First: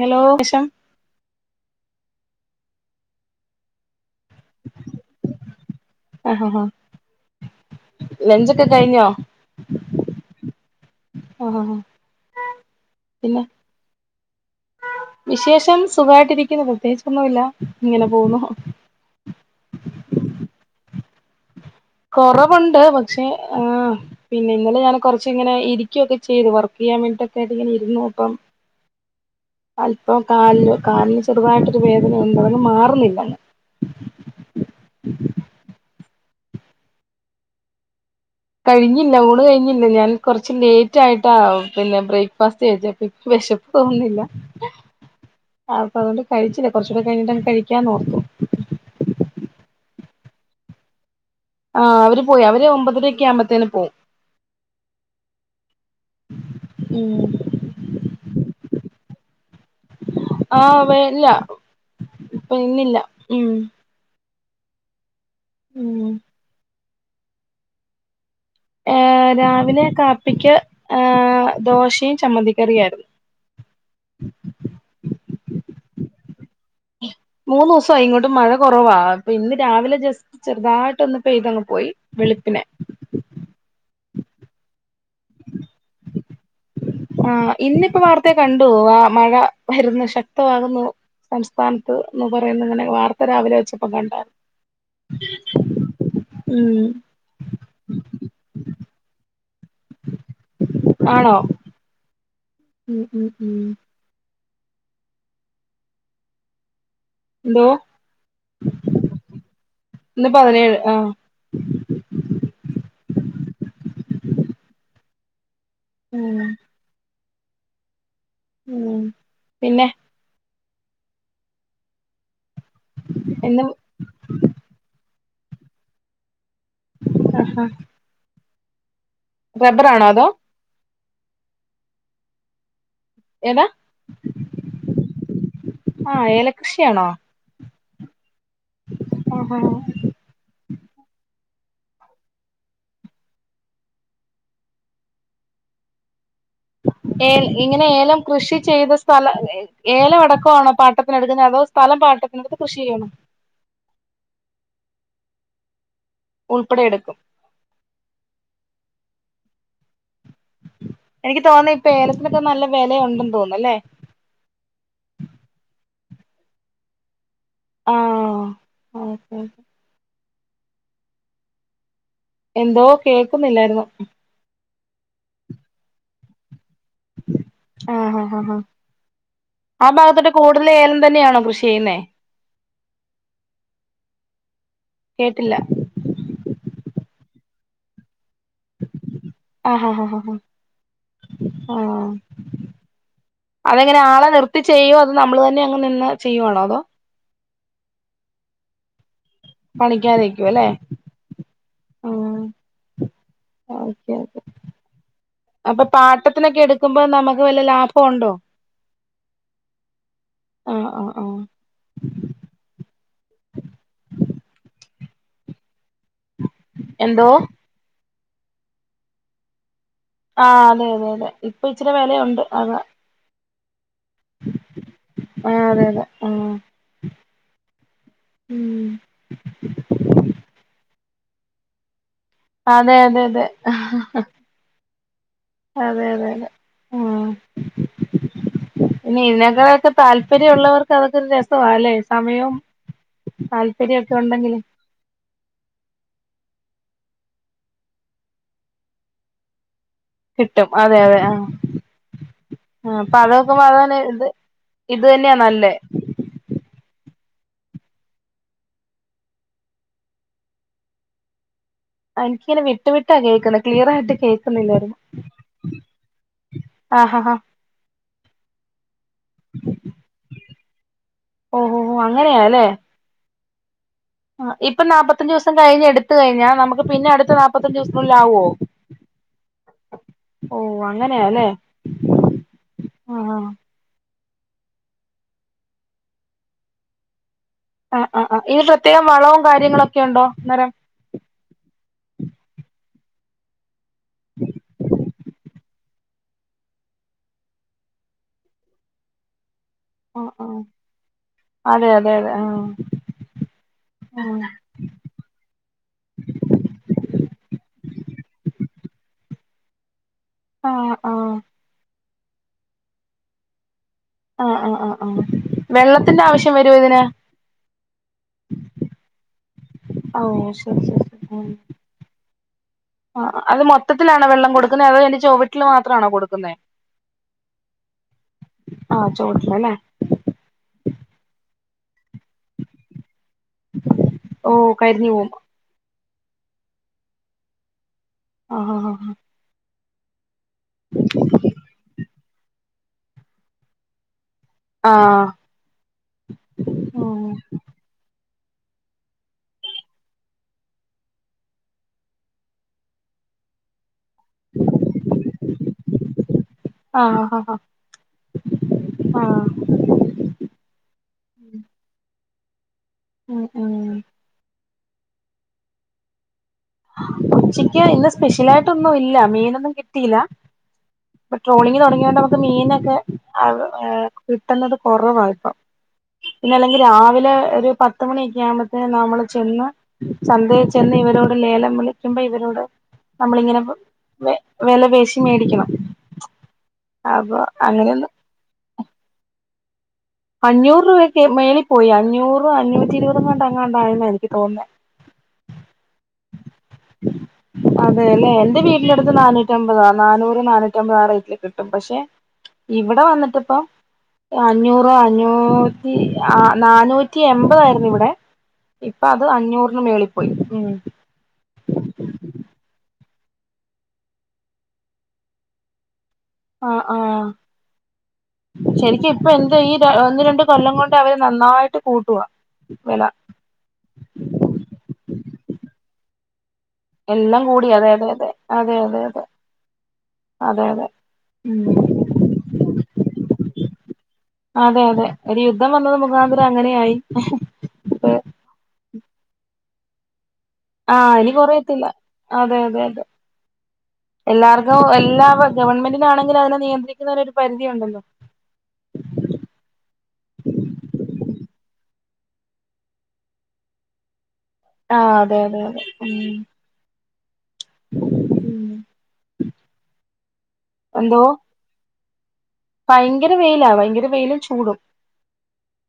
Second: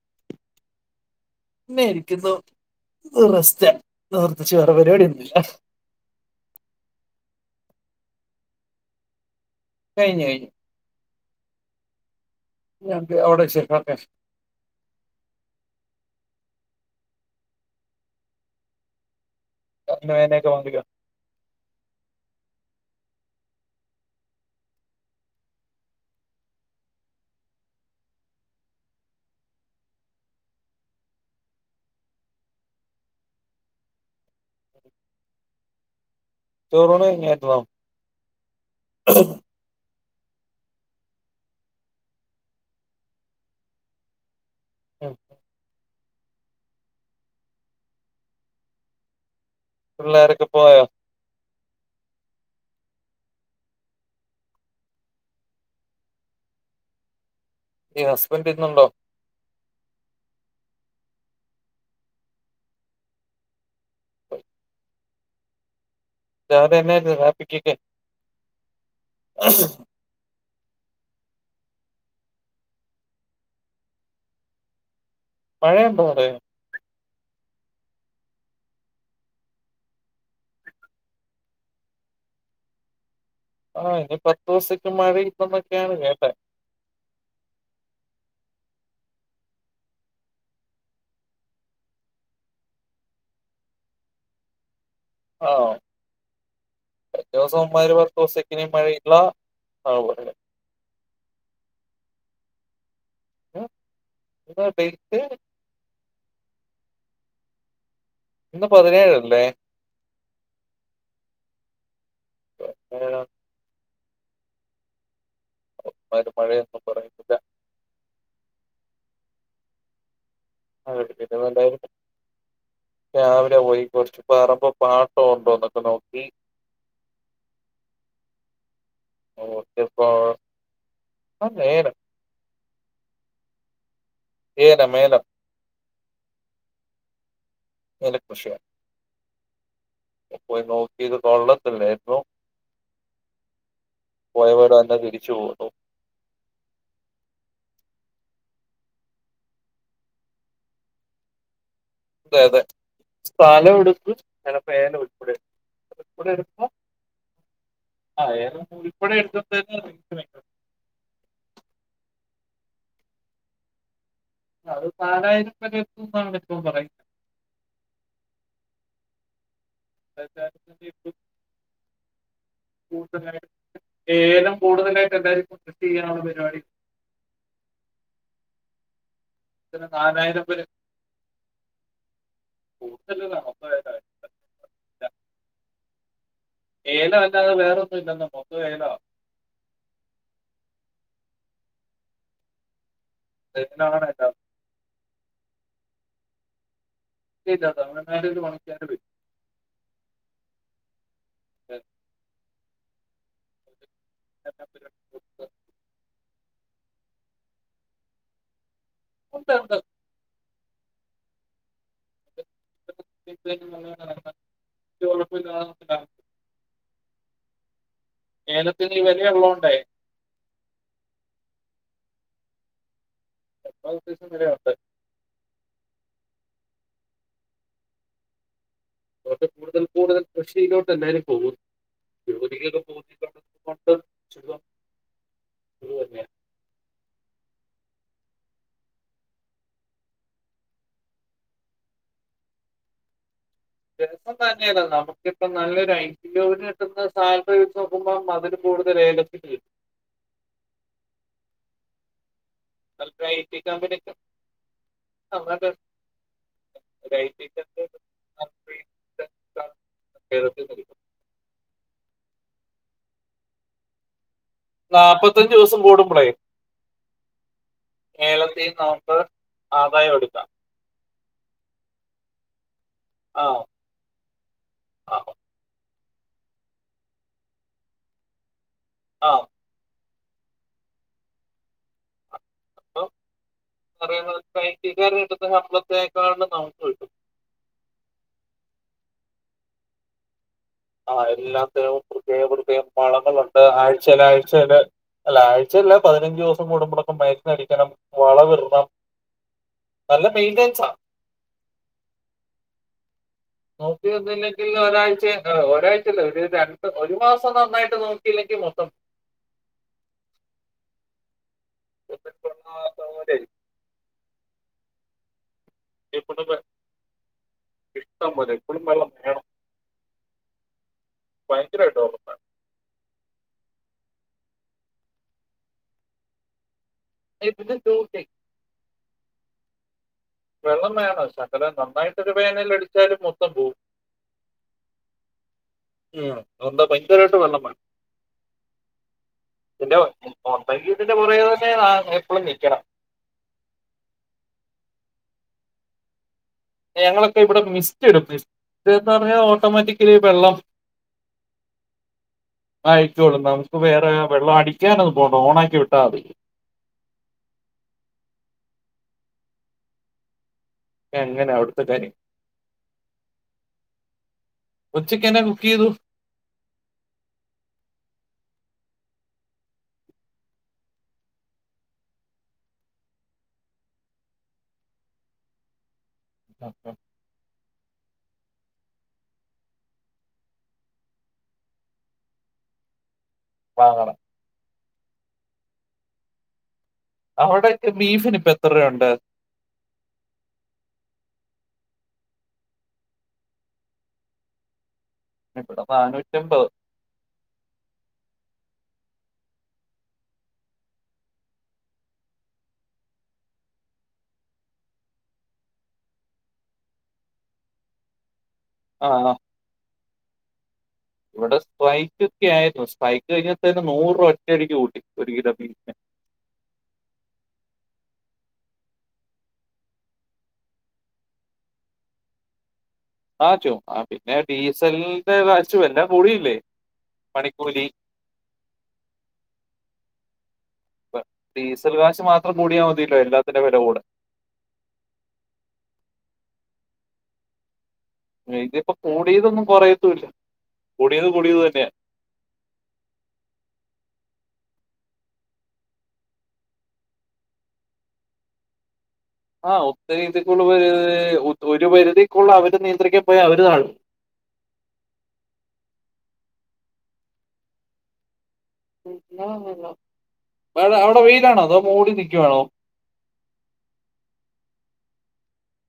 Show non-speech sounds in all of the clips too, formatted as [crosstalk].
Hello [unintelligible] വഷം. ഇങ്ങനെരിക്കുന്നു ഓഹ് റെസ്റ്റാണ് ഇന്ന് പ്രത്യേകിച്ച് വേറെ പരിപാട്യൊന്നുല്ല. ആഹ് ഹ ഹ ലഞ്ചൊക്കെ കഴിഞ്ഞോ? കഴിഞ്ഞ് കഴിഞ്ഞു ആഹ് ഹാ ഹാ [unintelligible] അവടെച്ചെക്ക് [unintelligible] വിശേഷം സുഖായിട്ടിരിക്കുന്നു പ്രത്യേകിച്ചൊന്നുല്ല ഇങ്ങനെ പോവുന്നു. [unintelligible] കൊറവ്ണ്ട് പക്ഷെ ആഹ് പിന്നെ ഇന്നലെ ഞാന് കൊർച്ച്ങ്ങനെ ഇരിക്ക്യൊക്കെ ചെയ്തു വർക്കെയ്യാൻ വേണ്ടിട്ടൊക്കായിട്ട് ങ്ങന ഇരുന്നു അപ്പം അല്പ്പം കാല്ൽ കാലിന് ചെറ്തായിട്ടൊരു വേദന ഉണ്ട് അതങ് മാറുന്നില്ല. ചോറൂണ് കൈഞ്ഞാർന്നോ? കഴിഞ്ഞില്ല ഊണ് കഴിഞ്ഞില്ല ഞാൻ. കുറച്ച് ലേറ്റ് ആയിട്ടാ പിന്നെ ബ്രേക്ക്ഫാസ്റ്റ് കഴിച്ചേപ്പനിക്ക് വെശപ്പ് തോന്നുന്നില്ല. [unintelligible] അപ്പൊ അതൊണ്ട് കഴിച്ചില്ല കുറച്ചൂടെ കഴിഞ്ഞിട്ടങ് കഴിക്കാന്നോർത്തു. പിള്ളേരൊക്കെ പോയോ? ആ അവര് പോയി അവര് ഒമ്പതരൊക്കെ ആകുമ്പോത്തേന് പോവും. ഉം. ഹസ്ബന്റ് ഇന്ന്ണ്ടോ? ആഹ് വെല്ല ഇപ്പ ഇന്നില്ല ഉം. ഉം. [unintelligible] ഏ രാവിലെ കാപ്പിക്ക് ഏ ദോശയും ചമ്മന്തിക്കറിയായിരുന്നു. മഴയുണ്ടോ അവിടെ? മൂന്നുസായി ഇങ്ങോട്ടും മഴ കൊറവാ ഇപ്പൊ ഇന്ന് രാവിലെ ജസ് ചെറുതായിട്ടൊന്ന് പെയ്തങ് പോയി വെളുപ്പിനെ. ആഹ് ഇനി പത്ത് ദിവസത്തേക്ക് മഴ ഇല്ലന്നൊക്കെണ് കേട്ടെ. ആ ഇന്നിപ്പോ വാർത്തെ കണ്ടു ആ മഴ വരുന്നു ശക്തമാകുന്നു. സംസ്ഥാനത്ത് എന്ന് പറയുന്ന ഇങ്ങനെ വാർത്ത രാവിലെ വെച്ചപ്പ കണ്ടായിരുന്നു. ആണോ. ഉം ദിവസോം [unintelligible] പത്തീസത്തെക്കിനി മഴയില്ല [unintelligible] ആണോ ഉ, ഉ, ഉ. ഇന്ത ഡേറ്റ്. എന്തോ? ഇന്ന് പതിനേഴല്ലേ. ഇന്ന് പതിനേഴ് ആ. [unintelligible] ഉം [unintelligible] ഉം പിന്നെ. ആ കേട്ട് പിന്നെപ്പന്തായാലും രാവിലെ ഇന്ന് പോയി കുറച്ച്. പറമ്പ് പാട്ട ഒണ്ടോന്നക്ക നോക്കി. ആഹാ. ഓക്കപ്പോ. അതോ അത് നേരാ. ഏതാ ഏലം ഏലം ആ ഏലകൃഷിയാണോ? ഏലകൃഷിയാ. ആഹാ. ഇപ്പ പോയി നോക്കിയത് കൊള്ളത്തില്ലട്ടൊ. പോയവരെല്ലാം തിരിച്ച് പോന്നു. ഏ ഇങ്ങനെ ഏലം കൃഷി ചെയ്ത സ്ഥലം ഏലം അടക്കം ആണോ പാട്ടത്തിനെടുക്കുന്നത്? അതോ സ് സ്ഥലം അതെ പാട്ടത്തിനെടുത്ത് അതെ കൃഷി ചെയ്യാണോ? സ്ഥലം എടുത്ത്. ഞങ്ങപ്പ ഏലം ഉൾപ്പെടെ എടുത്ത്. ഉൾപ്പെടെ എടുക്കും. ആഹ് ഏലം ഉൾപ്പെടെ എടുത്തപ്പത്തേക്കു [unintelligible] എനിക്ക് തോന്നി ഇപ്പ ഏലത്തിനെക്കെ നല്ല വെലയൊണ്ടെന്ന് തോന്നന്നല്ലേ. അത് നാലായിരം വരെ എത്തിന്നാണ് ഇപ്പം പറയുന്നേ. ആഹ് ഓക്കെ. [unintelligible] എന്തോ കേക്കുന്നില്ലായിരുന്നു ഏലം കൂടുതലായിട്ട് എന്തായിരിക്കും ടെസ്റ്റ് ചെയ്യാനൊള്ള പരിപാടി? ആഹ് ആഹ് ആഹ് ആഹ് ആ ഭാഗത്തോട്ട് നാലായിരം വരെ കൂടുതൽ ഏലം തന്നെയാണോ കൃഷി ചെയ്യുന്നേ? കൂടുതൽ കേട്ടില്ല ഏലം അല്ലാതെ വേറെ ഒന്നും ഇല്ലെന്ന് മൊത്തം ഏലവാ ആഹ് [unintelligible] ആഹ് അത് എങ്ങനെ ഏലമാണ് ആളെ എല്ലാം നിർത്തി ചെയ്യോ അതൊ നമ്മള് തന്നെ അങ്ങ് നിന്ന് ചെയ്യുവാണോ അതോ കിട്ടിയില്ല തമിഴ്നാട്ട്കാരെ ഒരു വാങ്ങിക്കാന ഇത് പണിക്കാരെ നിക്കൂ അല്ലേ ഉം ഓക്കെ അപ്പൊ പാട്ടത്തിനൊക്കെ എടുക്കുമ്പോ നമുക്ക് വെല്ല ലാഭോ ഉണ്ടോ? ഉണ്ട് ഉണ്ട് ആഹ് ആഹ് ആഹ് [unintelligible] ഒരു കൊഴപ്പല്ലാതെ നടാം. എന്തോ ഏലത്തിന് ഈ വെല ഉള്ളോണ്ടേ ആഹ് അതെ അതെ അതെ ഇപ്പ ഇച്ചെരെ വെലയുണ്ട് അതാ. [unintelligible] ആഹ് അതെ അതെ ആഹ് ഉം നേരത്തെ കൂടുതൽ കൂടുതൽ കൃഷിയിലോട്ട് എല്ലാരും പോകുന്നു. അതെ അതെ അതെ. ചുരുക്കം ഇത് അതെ തന്നെയാ. അതെ അതെ ആഹ് പിന്നെ ഇതിനെക്കാളെക്കെ താല്പര്യ ഉള്ളവർക്ക് അതൊക്കെ ഒരു രസവാ അല്ലേ സമയം [unintelligible] ദിവസം തന്നെയല്ല നമുക്ക് ഇപ്പം നല്ല ഒരു ഐഡിയോട് വെക്കുന്ന സ്ഥലം വെച്ച് നോക്കുമ്പോ അതില് കൂടുതല് ഏലത്തിലേ. കിട്ടും അതെ അതെ ആഹ് ആഹ് അപ്പ ചിലപ്പോൾ ഐ അതൊക്കെ ടി പാകാന് കമ്പനിക്ക് ഇത് ഇത് തന്നെയാ നന്നായിട്ട് നല്ലേ. ഒരു ഐ റ്റി സെന്റെർ [unintelligible] എനിക്കിങ്ങനെ വിട്ടു വിട്ടാ കേക്കണെ. ക്ലിയറായിട്ട് കേ നാപ്പത്തഞ്ചു ദിവസം കൂടുമ്പളേ ആഹ് ആഹ് ഏലത്തീന്ന് നമുക്ക് ആദായം എടുക്കാം ഓഹ് ഓഹ് ഹോ അങ്ങനെയാല്ലേ. ആഹ് ആഹ് ഇപ്പ നാപ്പത്തഞ്ച് ദിവസം കഴിഞ്ഞ് എടുത്ത് കഴിഞ്ഞാ നമ്മക്ക് പിന്നെ അടുത്ത നാപ്പത്തഞ്ച് ദിവസനുള്ളിൽ ആവോ ആഹ് ഓഹ് അങ്ങനെയാല്ലേ ആഹ് ആഹ് ആഹ് പറയുന്നത് ഇപ്പ ഐ റ്റിക്കാര് കൊടുത്ത ശമ്പളത്തേക്കാളിലും നമുക്ക് കിട്ടും ആഹ് ആഹ് ആഹ്. ഇതിന് പ്രത്യേകം വളവും കാര്യങ്ങളൊക്കെ ഉണ്ടോ അന്നേരം ആഹ് എല്ലാത്തിനും പ്രത്യേക പ്രത്യേക വളങ്ങളുണ്ട് ആഴ്ചേല് ആഴ്ചേല്. അല്ല. ആഴ്ചയല്ല പതിനഞ്ച് ദിവസം കൂടുമ്പളൊക്കെ മരുന്നടിക്കണം. വളം ഇടണം. നല്ല ആഹ് ആഹ് മെയിൻന്റയ്സാ അതെ അതെ അതെ ആഹ് നോക്കി നിന്നില്ലെങ്കിൽ ക്കില്ല ഒരാഴ്ച ഒരാഴ്ച അല്ല ഒരു രണ്ട് ഒരു മാസം നന്നായിട്ട് നോക്കിയില്ലെങ്കിൽ മൊത്തം ആഹ ആഹ [inaudible] ആഹആഹ ആഹ ആഹ വെള്ളത്തിന്റെ ആവശ്യം വരുമോ ഇതിന്. ഇഷ്ട്ടം പോലെ എപ്പളും വെള്ളം വേണം. അഹോ ശെരി ശെരി. ഭയങ്കരമായിട്ട് ഉറപ്. ആഹ അത് മൊത്തത്തിലാണോ വെള്ളം കൊടുക്കുന്നേ അതോ അതിന്റെ ചൊവട്ടില് മാത്രണോ കൊടുക്കുന്നേ. അതിൻ്റെ ചോട്ടിൽ ആ ചൊവ്വട്ടില് ലെ? വെള്ളം വേണം ശകലം നന്നായിട്ട് ഒരു വേനല് എടുത്താല് മൊത്തം പോവും. ഓ കരിഞ്ഞു പോവും. ഉം അന്താ ഭയങ്കരായിട്ട് വെള്ള വേണം [unintelligible] അ ഹ ഹാ ഹ. ഇന്റെ [unintelligible] പുറകെ തന്നെ എപ്പളും ന്നിക്കണം. ആഹ. ഞങ്ങളൊക്കെ ഇവിടെ മിസ്റ്റ് ഇടും മിസ്റ്റ് ന്നർഞാ ഓട്ടോമാറ്റിക് ലി വെള്ളം. ആയിക്കോളൂ നമുക്ക് വേറെ വെള്ളം അടിക്കാനൊന്നും പോണ്ട ഓണാക്കി വിട്ടാമതി. ആ ഹ ഹ. എങ്ങനെ അവിട്ത്തെ കാര്യം. ഉം ഉം. ഉച്ചക്കനാ കുക്കിയ്തു. ചിക്കൻ ഇന്ന് സ്പെഷ്യലായിട്ടൊന്നു ഇല്ല മീനൊന്നും കിട്ടിയില. ഇപ്പൊ ട്രോളിഗ് തുടങ്ങിയണ്ട് നമുക്ക് മീനൊക്കെ കിട്ടുന്നത് കൊറവാഇപ്പം. പിന്നെ അല്ലെങ്കി രാവിലെ ഒരു പത് പത്ത്മണിക്യ ആവ്മ്പേതിന് നമ്മള് ചെന്ന് ചന്തയിൽ ചെന്ന് ഇവരോട്. ലേലം വിളിക്കുബോ ഇവരോട് നമ്മളി ഇങ്ങനെ. വാങ്ങണം. വെല പേശി മേടിക്കണം. അപ്പൊ അവിടെകെ അങ്ങനെയൊന്ന് ബീഫ്‌ന് ഇപ്പ എത്രരൂവണ്ട്. അഞ്ഞൂറ് രൂവക് മേളി പോയി അഞ്ഞൂറ് അഞ്ഞൂറ്റി ഇരുവത് ങ്ങണ്ട് അങ്ങാണ്ടായന്ന എനിക്ക് തോന്നുന്നെ. ഇവിടെ നാനൂറ്റമ്പത്. [inaudible] അതെ ല്ലെ എന്റെ വീടി ന്നടുത്ത് നാനൂറ്റമ്പതാ നാനൂറ് നാനൂറ്റമ്പത ആ റേറ്റില് കിട്ടും പക്ഷെ. ഇവിടെ വന്നിട്ടിപ്പൊ അഞ്ഞൂ ഇപ്പ അഞ്ഞൂറ്റി ആ നാനൂറ്റി എമ്പത ആയിരുന്നു ഇവിടെ. ഇപ്പൊ ആ അത് അഞ്ഞൂറിന് മേളിപ്പോയി ഉം. ഇവിടെ സ്പ്രൈക്ക് ഒക്കെ ആയിരുന്നു സ്പ്രൈക്ക് കഴിഞ്ഞ തന്നെ നൂറ്പ ഒറ്റടിക്ക് കൂട്ടി ഒരു കിലോ ബീഫിന്. ആഹ ആഹ. ശരിക്കും ഇപ്പൊ എന്താ ഈ ഒന്ന് രണ്ട് കൊല്ലം കൊണ്ട് അവര് നന്നായിട്ട് കൂട്ടുവാ. വെല. ആചോ ആ പിന്നെ ഡീസലിന്റെ കാഷും എല്ലാ കൂടിയില്ലേ? എല്ലാ കൂടി പണിക്കൂലി അതെ അതെ അതെ അതെ അതെ അതെ അതെ അതെ ഉം. [unintelligible] ത്ര കൂടിയാമതിയല്ലോ എല്ലാത്തിന്റെ വെല കൂടാൻ. അതെ അതെ ഒരു യുദ്ധം വന്നത് മുഖാന്തരം അങ്ങനെ യായി. ഏയ്‌ത്യപ്പം കൂടിയതൊന്നും കുറയത്തൂല്ല. ആഹ് ഇനി കൊറയത്തില്ല അതെ അതെ അതെ. എല്ലാർക്കും എല്ലാ വ ഗവൺമെന്റിനാണെങ്കിലും അതിനെ നിയന്ത്രികണേ ഒരു പരിധിയു ഉണ്ടല്ലോ? ആഹ് ഒത്ത രീതിക്കുള്ള ഒരു പരിധിക്കുള്ള അവര് നിയന്ത്രിക്കാൻ പോയാ അവര്താണ് ആ അതെ അതെ അതെ ഉം ഉം എന്തോ അവിടെ വെയിലാണോ അതോ മോടി നിക്കുവാണോ ഭയങ്കര വെയിലാ ഭയങ്കര വെയിലും ചൂടും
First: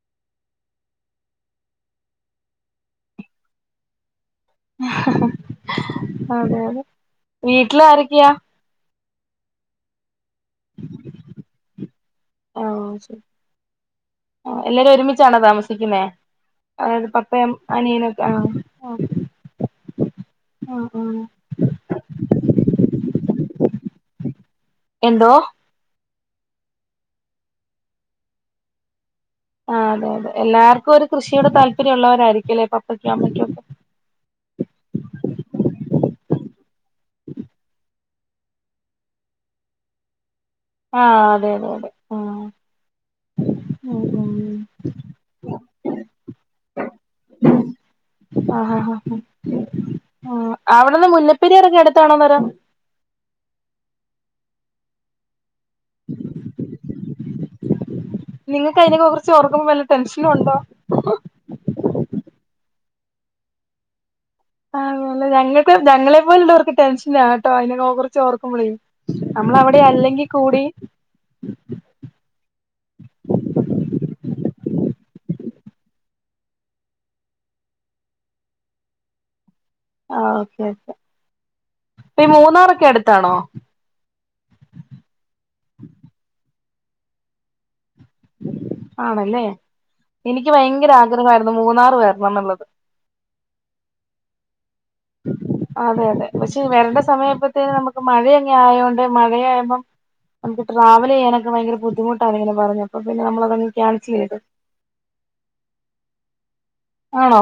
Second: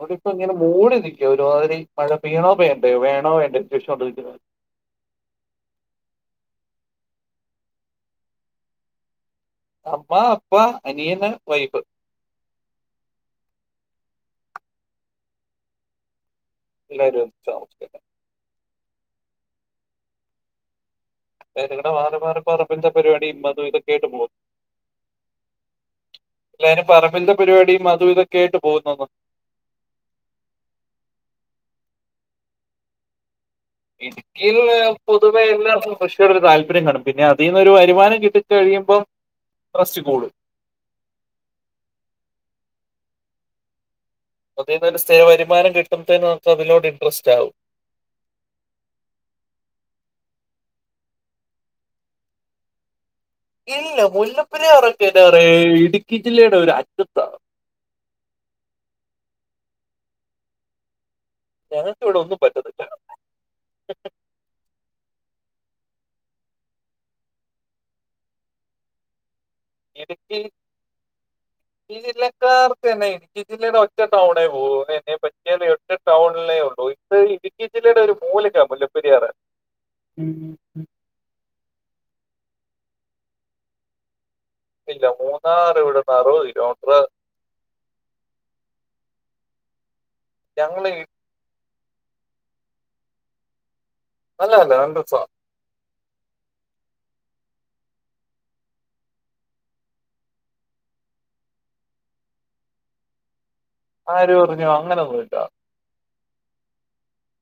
വടിപ്പോ ഇങ്ങനെ മൂടി നിക്കോ ഒരുമാതിരി മഴ പെയ്യണോ വേണ്ടോ വേണോ വേണ്ടോണ്ട് [unintelligible] അതെ അതെ വീട്ടില് ആരൊക്കെയാ അമ്മ അപ്പ അനിയന്ന് വൈഫ് ആഹ് ശരി ആഹ് എല്ലാരും ഒരുമിച്ചാണോ താമസിക്കുന്നേ അത് എല്ലാരും ഒന്നിച്ച് പപ്പയും താമസിക്കുന്നത് അനിയനൊക്ക ആഹ് ആഹ് ആഹ് [unintelligible] പരിപാടിയും അതും ഇതൊക്കായിട്ട് പോഉന്നു എന്തോ ല്ലാരും പറമ്പില്തെ പരിപാടിയും അതും ഇതൊക്കെയായിട്ട് പോകുന്നന്ന് ആഹ് അത അതെ എല്ലാർക്കും ഒരു കൃഷിയോട് താല്പര്യമുള്ളവരായിരിക്കല്ലേ പ്പപ്പയ്ക്ക അമ്മയ്ക്കൊക്കെ ഇടുക്കിയിൽള്ളെ പൊതുവെ എല്ലർക്കും കൃഷിയോടൊരു താല്പര്യം കാണും പിന്നെ അതിന്ന് ഒരു വരുമാനം കിട്ടി കഴിയുമ്പം റസ്റ്റ് കൂടും ആഹ് അതെ അതെ അതെ ഉം ഉം ഉം അതീന്നൊരു സ്ഥിര വരുമാം കിട്ടുമ്പഴേ നമുക്ക്തിനോട് ഇൻടറസ്റ്റ് ആകും ആഹ് ആഹ് അവിടെന്ന് മുല്ലപ്പരിയാറൊക്കെ എടുത്താണോ പെരാ ഇല്ല മുല്ലപ്പരിയാറൊക്കെ എന്നാ പറയ ഇടുക്കി ജില്ലയുടെ ഒരു അറ്റത്താാണ് നിങ്ങൾക്ക് അതിനക്കെ കുറിച്ച് ഓർക്കുമ്പോ നല്ല ടെൻഷനും ഉണ്ടോ ഞങ്ങക് ഇവിടെ ഒന്നും പറ്റത് ആഹ് ല്ല ഞങ്ങക്ക് ഞങ്ങളെ പോലള്ളവർക്ക് ടെൻഷനാ കേട്ടോ അതിന ഓ കുറിച്ച് ഓർക്കുമ്പളേ അമ്മള അവിടെ അല്ലെങ്കിൽ ഇടുക്കി കൂടി ഈ ജില്ലക്കാർത്ത്ന്നെ ഇട്ക്കി ജില്ലയുടെ ഒറ്റ ടൗണ പോവൂ [unintelligible] പറ്റേ ഒറ്റ ടൗണിലെ [unintelligible] ഇടുക്കി ജില്ലയുടെ ഒരു മൂലക്കാ മുല്ലപ്പെരിയാറെ ആഹ് ഓക്കെ ഓക്കെ ഇപ്പ ഈ മൂന്നാറൊക്കെ അടുത്താണോ ഇല്ല മൂന്നാറ് ഇവിടുന്നാറഉപത് കിലോമീറ്റർ ആണല്ലേ എനിക്ക് ഞങ്ങള് ഭയങ്കര ഈ ആഗ്രഹയിരുന്നു മൂന്നാറ് വരണംന്നുള്ളത് അല്ല അല്ലസ അതെ അതെ പക്ഷേ വരണ്ട സമയപ്പത്തേും നമുക്ക് മഴ എങ്ങനെ ആയത്ണ്ട് മഴയാമ്പം നമുക്ക്ട്രാവലെയ്യാനൊക്ക ഭയങ്കര ബുദ്ധിുട്ടാണ്ങ്ങനെ പറഞ്ഞപ്പൊ പിന്ന നമ്മളതങ് ആരൂ പറഞ്ഞു അങ്ങനെ ഒന്നുംല്ല ആണോ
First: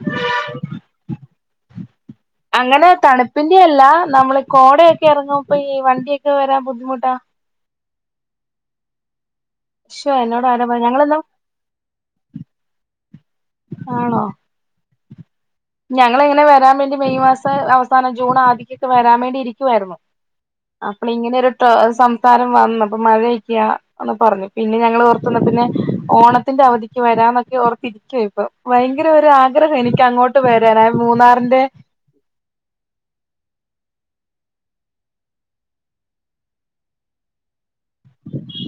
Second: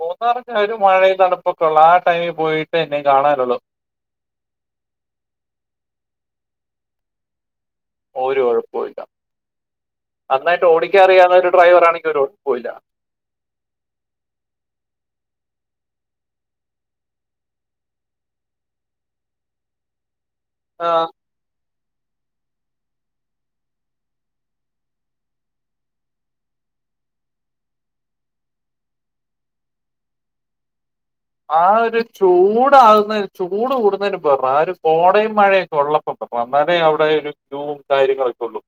മുന്നാറൊക്ക ഒരു മഴ തണുപ്പം ഒക്കള്ളാ ടൈമ് പോ അങ്ങനെ തണുപ്പിന്റെ അല്ല നമ്മള് കോടയൊക്കെ ഇറങ്ങുമ്പ ഈ വണ്ടിയൊക്കെ വരാ ബുദ്ധിമുട്ടാ ഒരു ഒഴപ്പല്ല ശോ എന്നോട് ആരാ നന്നായിട്ട് പറഞ്ഞെ ഞങ്ങളെന്നും ഓടിക്കാറിയാവുന്ന ഒരു ഡ്രൈവർ ആണെങ്കിൽ ഒരുഴപ്പല്ല ആണോ ഞങ്ങളിങ്ങനെ വരാൻ വേണ്ടി മെയ് മാസ അവസാനം ജൂൺ ആദ്യൊക്കെ വരാൻ വേണ്ടി ഇരിക്കുവായിരുന്നു ആഹ് അപ്പള ഇങ്ങനെരു സംസാരം വന്നു അപ്പൊ മഴയൊക്കെയ ഒന്ന് പറഞ്ഞു പിന്നെ ഞങ്ങള് ഓർത്തുന്ന പിന്നെ ഓണത്തിന്റെ അവധിക്ക് വരാന്നൊക്കെ ഓർത്തിരിക്കുവാരുന്നു ഭയങ്കര ഒരു ആഗ്രഹവാ എനിക്ക് അങ്ങോട്ട് വരാനായി മൂതാപ്പാ ആ ഒരു ചൂടാകുന്നതി ചൂട് കൂടുന്നതിന് മുൻപ് വരണം ആ ഒരു കോടയും മഴയൊക്കെ ഉള്ളപ്പം വരണം എന്നാലേ അവിടെ ഒരു ജോബും കാര്യങ്ങളൊക്കെ ഉള്ളൂ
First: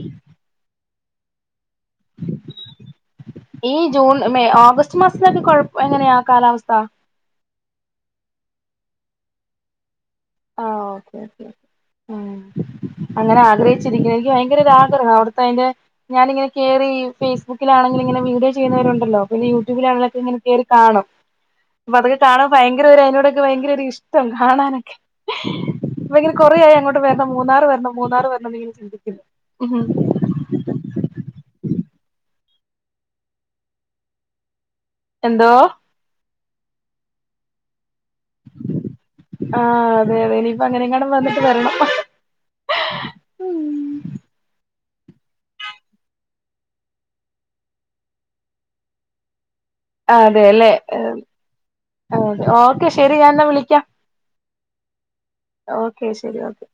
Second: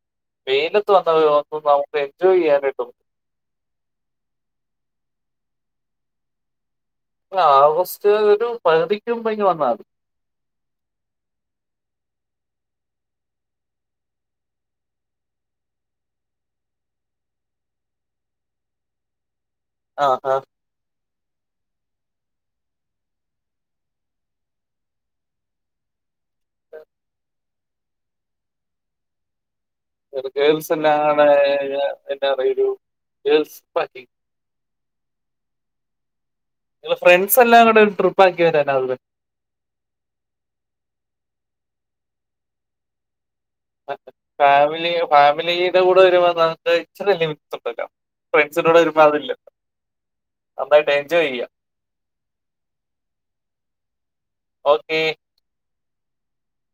വെയിലത്തു വന്നന്ന് നമുക്ക് എൻജോയ് ചെയ്യാനായിട്ടും ഈ ജൂൺ മെയ ഓഗസ്റ്റ് മാസത്തിലൊക്കെ കുഴപ്പം എങ്ങനെയാ കാലാവസ്ഥ ആഓഗസ്റ്റ് ഒരു പകുതിക്ക് മുമ്പ് ഇങ്ങു വന്നാൽ മതി ആ ഓക്കെ ഓക്കേ ഉം അങ്ങനെ ആഗ്രഹിച്ചിരിക്കുവാ എനിക്ക് ഭയങ്കര ഒരു ആഗ്രഹം അവിടുത്തെ അതിന്റെ ഞാനിങ്ങനെ കേറി ഫേസ്ബുക്കിലാണെങ്കിലിങ്ങനെ വീഡിയോ ചെയുന്നവരുണ്ടല്ലോ പിന്നെ ആഹ് യൂട്യൂബിലാണങ്കിലൊക്കെ ഇങ്ങനെ ആഹ് കേറി കാണും അപ്പൊ അതൊക്കെ കാണാൻ ഭയങ്കര ഒരു അതിനോടൊക്കെ ഭയങ്കര ഒരിഷ്ടം കാണാനൊക്കെ ഭയങ്കര കൊറേയായി അങ്ങോട്ട് വരണം മൂന്നാറ് വരണം മൂന്നാറ് വരണം ഇങ്ങനെ ചിന്തിക്കുന്നു ഗേൾസ് എല്ലാംകൂടെ എന്താ പറ ഒരു ഗേൾസ് പറ്റി എന്തോ നി ങ്ങൾ ഫ്രണ്ട്സ് എല്ലാം കൂടെ ഒരു ട്രിപ്പക്കിവരാനോ [unintelligible] ആ അതെ അതെ ഇനിയിപ്പ അങ്ങനെയെങ്ങാനം വന്നിട്ട് വരണം ഫാമിലി ഫാമിലിയുടെ കൂടെ വരുമ്പോ ന ഇച്ചല്ല ഉണ്ടല്ലോ ഫ്രണ്ട്സിന്റെ കൂടെ വരുമ്പോ അതില്ലല്ലോ ആ അതെ അല്ലേ ഓക്കെ ശെരി ഞാൻ എന്നാ വിളിക്കാം ഓക്കേ ഓക്കെ ശരി ഓക്കെ